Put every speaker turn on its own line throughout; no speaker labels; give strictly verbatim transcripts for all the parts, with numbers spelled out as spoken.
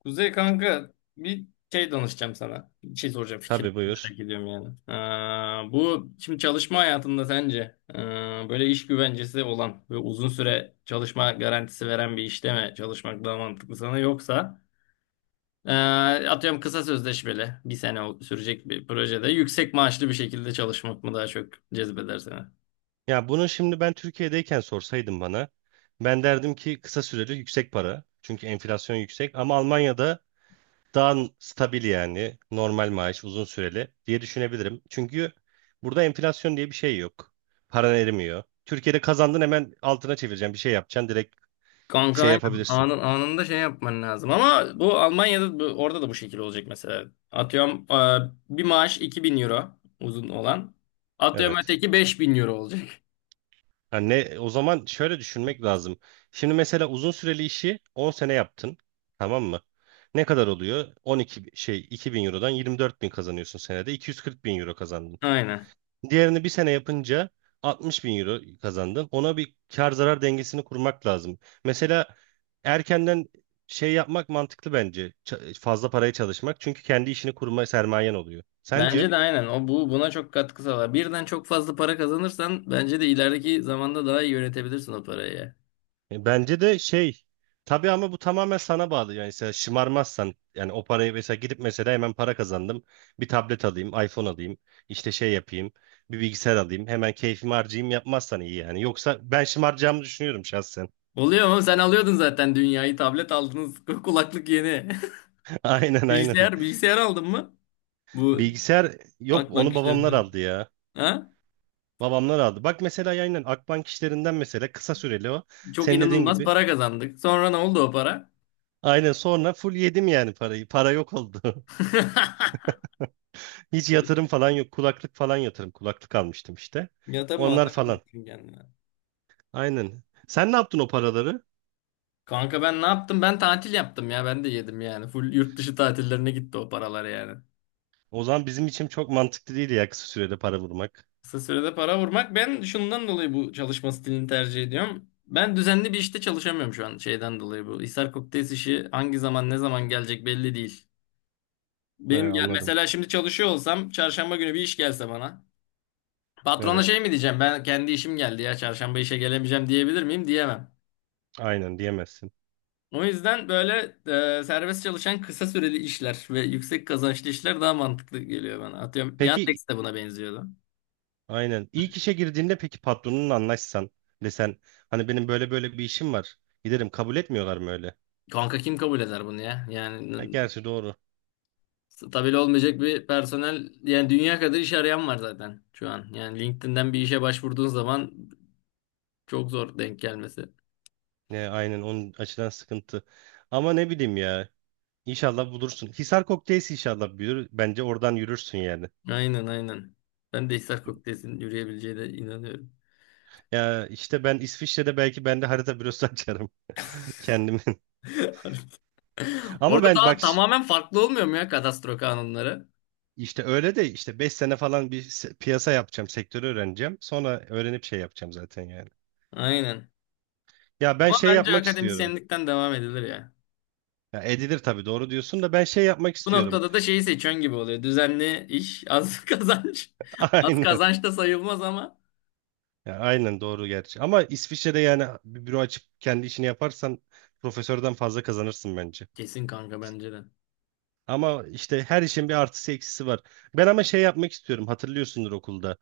Kuzey kanka bir şey danışacağım sana. Bir şey soracağım fikir
Tabii buyur.
merak ediyorum yani. Ee, bu şimdi çalışma hayatında sence ee, böyle iş güvencesi olan ve uzun süre çalışma garantisi veren bir işte mi çalışmak daha mantıklı sana yoksa ee, atıyorum kısa sözleşmeli bir sene sürecek bir projede yüksek maaşlı bir şekilde çalışmak mı daha çok cezbeder seni?
Ya bunu şimdi ben Türkiye'deyken sorsaydım bana, ben derdim ki kısa süreli yüksek para. Çünkü enflasyon yüksek, ama Almanya'da daha stabil, yani normal maaş uzun süreli diye düşünebilirim. Çünkü burada enflasyon diye bir şey yok. Paran erimiyor. Türkiye'de kazandın, hemen altına çevireceğim bir şey yapacaksın, direkt
Kanka
şey
aynen.
yapabilirsin.
Anın, anında şey yapman lazım. Ama bu Almanya'da bu, orada da bu şekilde olacak mesela. Atıyorum e, bir maaş iki bin euro uzun olan. Atıyorum
Evet.
öteki beş bin euro olacak.
Yani ne, o zaman şöyle düşünmek lazım. Şimdi mesela uzun süreli işi on sene yaptın. Tamam mı? Ne kadar oluyor? 12 bi- Şey, iki bin Euro'dan yirmi dört bin kazanıyorsun senede. iki yüz kırk bin Euro kazandın.
Aynen.
Diğerini bir sene yapınca altmış bin Euro kazandın. Ona bir kar zarar dengesini kurmak lazım. Mesela erkenden şey yapmak mantıklı bence. Ç- fazla paraya çalışmak. Çünkü kendi işini kurma sermayen oluyor. Sence?
Bence de aynen. O bu buna çok katkı sağlar. Birden çok fazla para kazanırsan bence de ilerideki zamanda daha iyi yönetebilirsin o parayı.
E, Bence de şey, tabii ama bu tamamen sana bağlı. Yani mesela şımarmazsan, yani o parayı mesela gidip mesela hemen para kazandım. Bir tablet alayım, iPhone alayım, işte şey yapayım, bir bilgisayar alayım. Hemen keyfimi harcayayım yapmazsan iyi yani. Yoksa ben şımaracağımı düşünüyorum şahsen.
Oluyor mu? Sen alıyordun zaten dünyayı. Tablet aldınız. Kulaklık yeni.
Aynen, aynen.
Bilgisayar, bilgisayar aldın mı? Bu
Bilgisayar yok,
Akbank
onu
işlerinde.
babamlar aldı ya.
Ha?
Babamlar aldı. Bak mesela aynen Akbank işlerinden, mesela kısa süreli o.
Çok
Senin dediğin
inanılmaz
gibi.
para kazandık. Sonra ne oldu o para?
Aynen, sonra full yedim yani parayı. Para yok oldu. Hiç yatırım falan yok. Kulaklık falan yatırım. Kulaklık almıştım işte.
Ya tabii
Onlar
malzeme
falan.
getirdin kendine.
Aynen. Sen ne yaptın o paraları?
Kanka ben ne yaptım? Ben tatil yaptım ya. Ben de yedim yani. Full yurt dışı tatillerine gitti o paralar yani.
O zaman bizim için çok mantıklı değil ya kısa sürede para vurmak.
Kısa sürede para vurmak. Ben şundan dolayı bu çalışma stilini tercih ediyorum. Ben düzenli bir işte çalışamıyorum şu an şeyden dolayı bu. Hisar Kokteyl işi hangi zaman ne zaman gelecek belli değil.
He,
Benim gel
anladım.
mesela şimdi çalışıyor olsam çarşamba günü bir iş gelse bana. Patrona
Evet.
şey mi diyeceğim? Ben kendi işim geldi ya çarşamba işe gelemeyeceğim diyebilir miyim? Diyemem.
Aynen diyemezsin.
O yüzden böyle e, serbest çalışan kısa süreli işler ve yüksek kazançlı işler daha mantıklı geliyor bana. Atıyorum
Peki,
Yandex de buna benziyordu.
aynen. İlk işe girdiğinde peki patronunla anlaşsan, desen hani benim böyle böyle bir işim var. Giderim, kabul etmiyorlar mı öyle?
Kanka kim kabul eder bunu ya? Yani
Ha,
n-
gerçi doğru.
stabil olmayacak bir personel yani dünya kadar iş arayan var zaten şu an. Yani LinkedIn'den bir işe başvurduğun zaman çok zor denk gelmesi.
Ne, aynen onun açıdan sıkıntı. Ama ne bileyim ya. İnşallah bulursun. Hisar Kokteyls inşallah büyür. Bence oradan yürürsün yani.
Aynen aynen. Ben de Hisar Kokteys'in yürüyebileceğine inanıyorum.
Ya işte ben İsviçre'de belki ben de harita bürosu açarım kendimin. Ama
Orada
ben
daha
bak, ş-
tamamen farklı olmuyor mu ya kadastro kanunları?
işte öyle de, işte beş sene falan bir se- piyasa yapacağım, sektörü öğreneceğim. Sonra öğrenip şey yapacağım zaten yani.
Aynen.
Ya ben
Ama
şey
bence
yapmak istiyorum.
akademisyenlikten devam edilir ya.
Ya edilir tabii, doğru diyorsun da ben şey yapmak
Bu
istiyorum.
noktada da şeyi seçen gibi oluyor. Düzenli iş, az kazanç. Az
Aynen.
kazanç da sayılmaz ama.
Ya aynen doğru gerçi. Ama İsviçre'de yani bir büro açıp kendi işini yaparsan, profesörden fazla kazanırsın bence.
Kesin kanka bence de.
Ama işte her işin bir artısı eksisi var. Ben ama şey yapmak istiyorum. Hatırlıyorsundur okulda.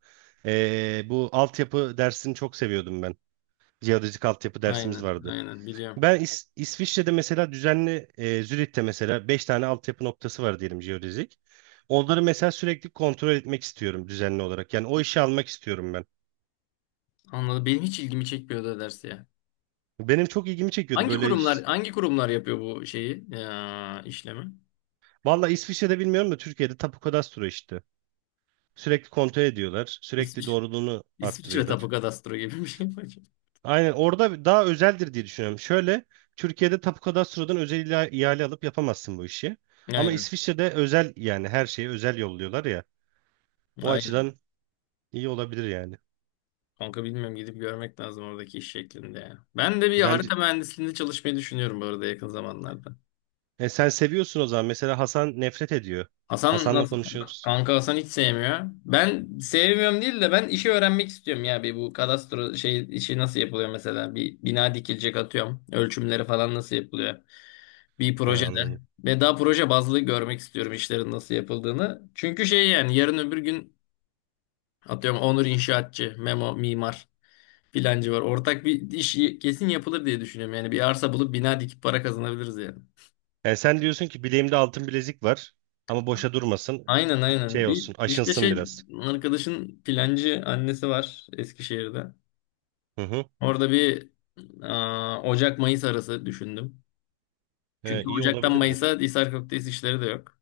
Ee, bu altyapı dersini çok seviyordum ben. Jeodezik altyapı dersimiz
Aynen,
vardı.
aynen biliyorum.
Ben İs- İsviçre'de mesela düzenli, e, Zürich'te mesela beş tane altyapı noktası var diyelim, jeodezik. Onları mesela sürekli kontrol etmek istiyorum düzenli olarak. Yani o işi almak istiyorum ben.
Anladım. Benim hiç ilgimi çekmiyordu o ders ya.
Benim çok ilgimi çekiyordu
Hangi
böyle
kurumlar
iş-
hangi kurumlar yapıyor bu şeyi? Ya, işlemi.
Valla İsviçre'de bilmiyorum da Türkiye'de Tapu Kadastro işte. Sürekli kontrol ediyorlar. Sürekli
İsviçre,
doğruluğunu
İsviçre Tapu
arttırıyorlar.
Kadastro gibi bir şey mi acaba?
Aynen, orada daha özeldir diye düşünüyorum. Şöyle, Türkiye'de tapu kadastrodan özel ila- ihale alıp yapamazsın bu işi. Ama
Aynen.
İsviçre'de özel, yani her şeyi özel yolluyorlar ya. O
Aynen.
açıdan iyi olabilir yani.
Kanka bilmiyorum gidip görmek lazım oradaki iş şeklinde ya. Ben de bir
Bence
harita mühendisliğinde çalışmayı düşünüyorum bu arada yakın zamanlarda.
e, sen seviyorsun o zaman. Mesela Hasan nefret ediyor.
Hasan
Hasan'la
nasıl?
konuşuyoruz.
Kanka Hasan hiç sevmiyor. Ben sevmiyorum değil de ben işi öğrenmek istiyorum ya. Bir bu kadastro şey işi nasıl yapılıyor mesela? Bir bina dikilecek atıyorum. Ölçümleri falan nasıl yapılıyor? Bir
He,
projede.
anladım.
Ve daha proje bazlı görmek istiyorum işlerin nasıl yapıldığını. Çünkü şey yani yarın öbür gün atıyorum Onur inşaatçı, Memo mimar filancı var. Ortak bir iş kesin yapılır diye düşünüyorum. Yani bir arsa bulup bina dikip para kazanabiliriz yani.
Yani sen diyorsun ki bileğimde altın bilezik var ama boşa durmasın.
Aynen aynen.
Şey
Bir
olsun,
işte
aşınsın
şey
biraz.
arkadaşın plancı annesi var Eskişehir'de.
Hı hı.
Orada bir aa, Ocak-Mayıs arası düşündüm.
He,
Çünkü
iyi
Ocak'tan
olabilirdi.
Mayıs'a Hisar Köftesi işleri de yok.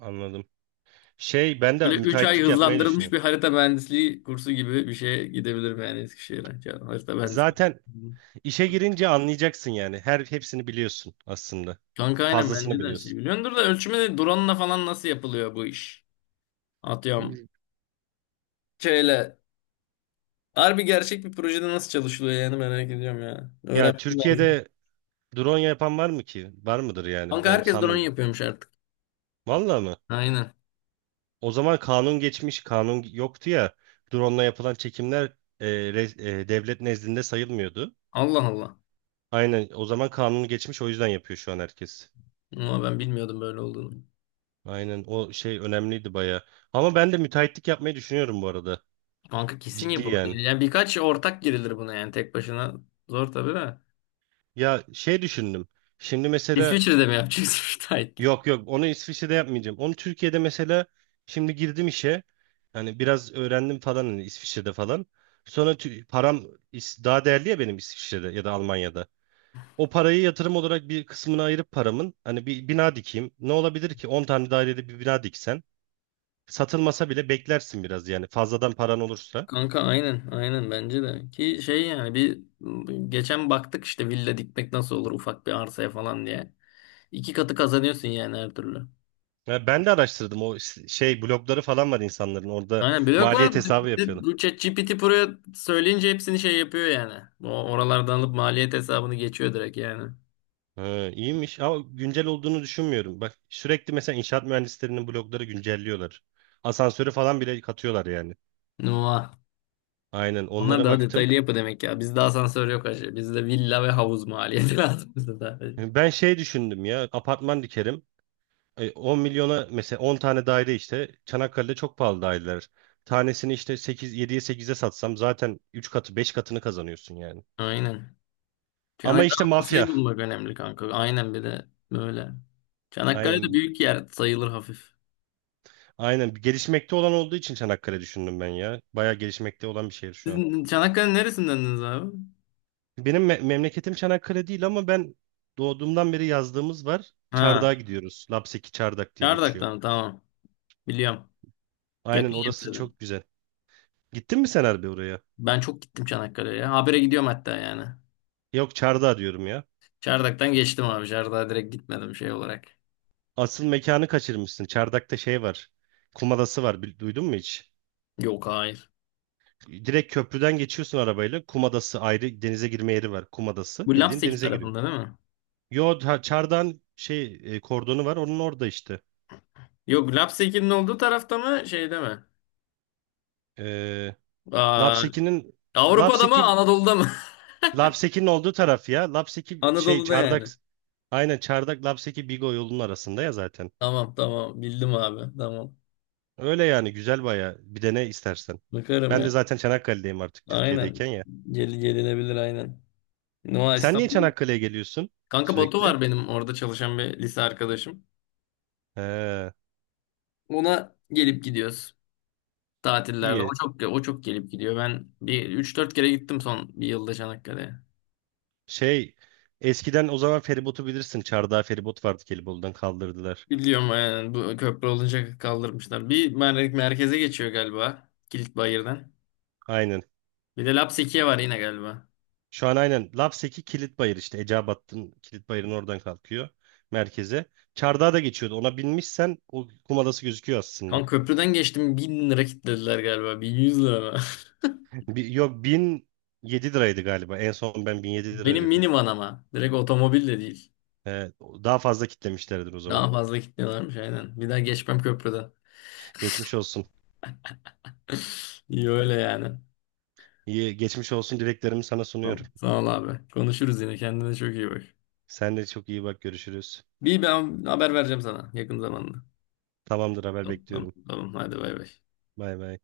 Anladım. Şey, ben de
Böyle üç ay
müteahhitlik yapmayı
hızlandırılmış bir
düşünüyorum.
harita mühendisliği kursu gibi bir şeye gidebilirim yani Eskişehir'e. Ya, harita mühendisliği.
Zaten İşe girince anlayacaksın yani. Her hepsini biliyorsun aslında.
Kanka aynen
Fazlasını
bence de her şeyi
biliyorsun.
biliyordur da ölçümde drone'la falan nasıl yapılıyor bu iş? Atıyorum.
Hmm.
Şöyle harbi gerçek bir projede nasıl çalışılıyor yani merak ediyorum ya.
Ya
Öğrenmem lazım.
Türkiye'de drone yapan var mı ki? Var mıdır yani?
Kanka
Ben
herkes drone
sanmıyorum.
yapıyormuş artık.
Vallahi mı?
Aynen.
O zaman kanun geçmiş, kanun yoktu ya. Drone'la yapılan çekimler e, re- e, devlet nezdinde sayılmıyordu.
Allah Allah.
Aynen, o zaman kanunu geçmiş, o yüzden yapıyor şu an herkes.
Ama ben bilmiyordum böyle olduğunu.
Aynen, o şey önemliydi baya. Ama ben de müteahhitlik yapmayı düşünüyorum bu arada.
Kanka kesin
Ciddi
yapılır.
yani.
Yani birkaç ortak girilir buna yani tek başına. Zor tabii de.
Ya şey düşündüm. Şimdi mesela.
İsviçre'de mi yapacağız müteahhitliği?
Yok, yok, onu İsviçre'de yapmayacağım. Onu Türkiye'de mesela şimdi girdim işe. Hani biraz öğrendim falan hani İsviçre'de falan. Sonra tü- param, is- daha değerli ya benim, İsviçre'de ya da Almanya'da. O parayı yatırım olarak bir kısmını ayırıp paramın, hani bir bina dikeyim. Ne olabilir ki, on tane dairede bir bina diksen satılmasa bile beklersin biraz yani, fazladan paran olursa.
Kanka aynen aynen bence de. Ki şey yani bir geçen baktık işte villa dikmek nasıl olur ufak bir arsaya falan diye. İki katı kazanıyorsun yani her türlü.
Ya ben de araştırdım, o s- şey blogları falan var, insanların, orada
Aynen blok
maliyet
var.
hesabı
Bir de
yapıyorlar.
bu ChatGPT buraya söyleyince hepsini şey yapıyor yani. O oralardan alıp maliyet hesabını geçiyor direkt yani.
Ha, iyiymiş ama güncel olduğunu düşünmüyorum. Bak, sürekli mesela inşaat mühendislerinin blogları güncelliyorlar. Asansörü falan bile katıyorlar yani.
Nuh.
Aynen,
Onlar
onlara
daha
baktım.
detaylı yapı demek ya. Bizde asansör yok acı. Bizde villa ve havuz maliyeti lazım bize sadece.
Ben şey düşündüm ya, apartman dikerim. E, on milyona mesela on tane daire, işte Çanakkale'de çok pahalı daireler. Tanesini işte 8 yediye sekize satsam zaten üç katı, beş katını kazanıyorsun yani.
Aynen.
Ama
Çanakkale
işte
masayı
mafya.
bulmak önemli kanka. Aynen bir de böyle. Çanakkale de
Aynen.
büyük yer sayılır hafif.
Aynen, gelişmekte olan olduğu için Çanakkale düşündüm ben ya. Bayağı gelişmekte olan bir şehir şu an.
Sizin Çanakkale neresindendiniz abi?
Benim me- memleketim Çanakkale değil, ama ben doğduğumdan beri yazdığımız var.
Ha,
Çardak'a gidiyoruz. Lapseki Çardak diye geçiyor.
Çardak'tan tamam. Biliyorum.
Aynen,
Yakın ya
orası
bize de.
çok güzel. Gittin mi sen harbi oraya?
Ben çok gittim Çanakkale'ye. Habire gidiyorum hatta yani.
Yok, Çardak'a diyorum ya.
Çardak'tan geçtim abi. Çardak'a direkt gitmedim şey olarak.
Asıl mekanı kaçırmışsın. Çardak'ta şey var. Kum adası var. Bil- Duydun mu hiç?
Yok hayır.
Direkt köprüden geçiyorsun arabayla. Kum adası ayrı, denize girme yeri var. Kum adası,
Bu
bildiğin
Lapseki
denize giriyor.
tarafında değil mi?
Yo, ta- Çardak'ın şey, e, kordonu var. Onun orada işte.
Yok Lapseki'nin olduğu tarafta mı şeyde mi?
Ee,
Aa,
Lapseki'nin
Avrupa'da mı
Lapseki
Anadolu'da mı?
Lapseki'nin olduğu taraf ya. Lapseki şey
Anadolu'da
Çardak.
yani.
Aynen, Çardak Lapseki Bigo yolunun arasında ya zaten.
Tamam tamam bildim abi tamam.
Öyle yani, güzel baya. Bir de ne istersen.
Bakarım
Ben de
yani.
zaten Çanakkale'deyim artık,
Aynen.
Türkiye'deyken ya.
Gel, gelinebilir aynen. Nova
Sen niye
İstanbul.
Çanakkale'ye geliyorsun
Kanka Batu
sürekli?
var benim orada çalışan bir lise arkadaşım.
He,
Ona gelip gidiyoruz tatillerde. O
iyi.
çok o çok gelip gidiyor. Ben bir üç dört kere gittim son bir yılda Çanakkale'ye.
Şey, eskiden o zaman feribotu bilirsin. Çardağ feribot vardı, Gelibolu'dan kaldırdılar.
Biliyorum yani bu köprü olunca kaldırmışlar. Bir mer- merkeze geçiyor galiba. Kilitbayır'dan.
Aynen.
Bir de Lapseki'ye var yine galiba.
Şu an aynen Lapseki Kilitbayır, işte Eceabat'ın Kilitbayır'ın oradan kalkıyor merkeze. Çardağa da geçiyordu. Ona binmişsen o kum adası gözüküyor aslında.
Kan köprüden geçtim bin lira kitlediler galiba. Bin yüz lira mı?
Bi- yok bin yedi liraydı galiba. En son ben bin yedi lira
Benim
ödedim.
minivan ama. Direkt otomobil de değil.
Ee, Daha fazla kitlemişlerdir o zaman.
Daha fazla kitliyorlarmış aynen. Bir daha geçmem köprüden.
Geçmiş olsun.
İyi öyle yani.
İyi, geçmiş olsun dileklerimi sana
Tamam.
sunuyorum.
Sağ ol abi. Konuşuruz yine. Kendine çok iyi bak.
Sen de çok iyi bak, görüşürüz.
Bir ben haber vereceğim sana yakın zamanda.
Tamamdır, haber
Tamam tamam.
bekliyorum.
Tamam. Hadi bay bay.
Bay bay.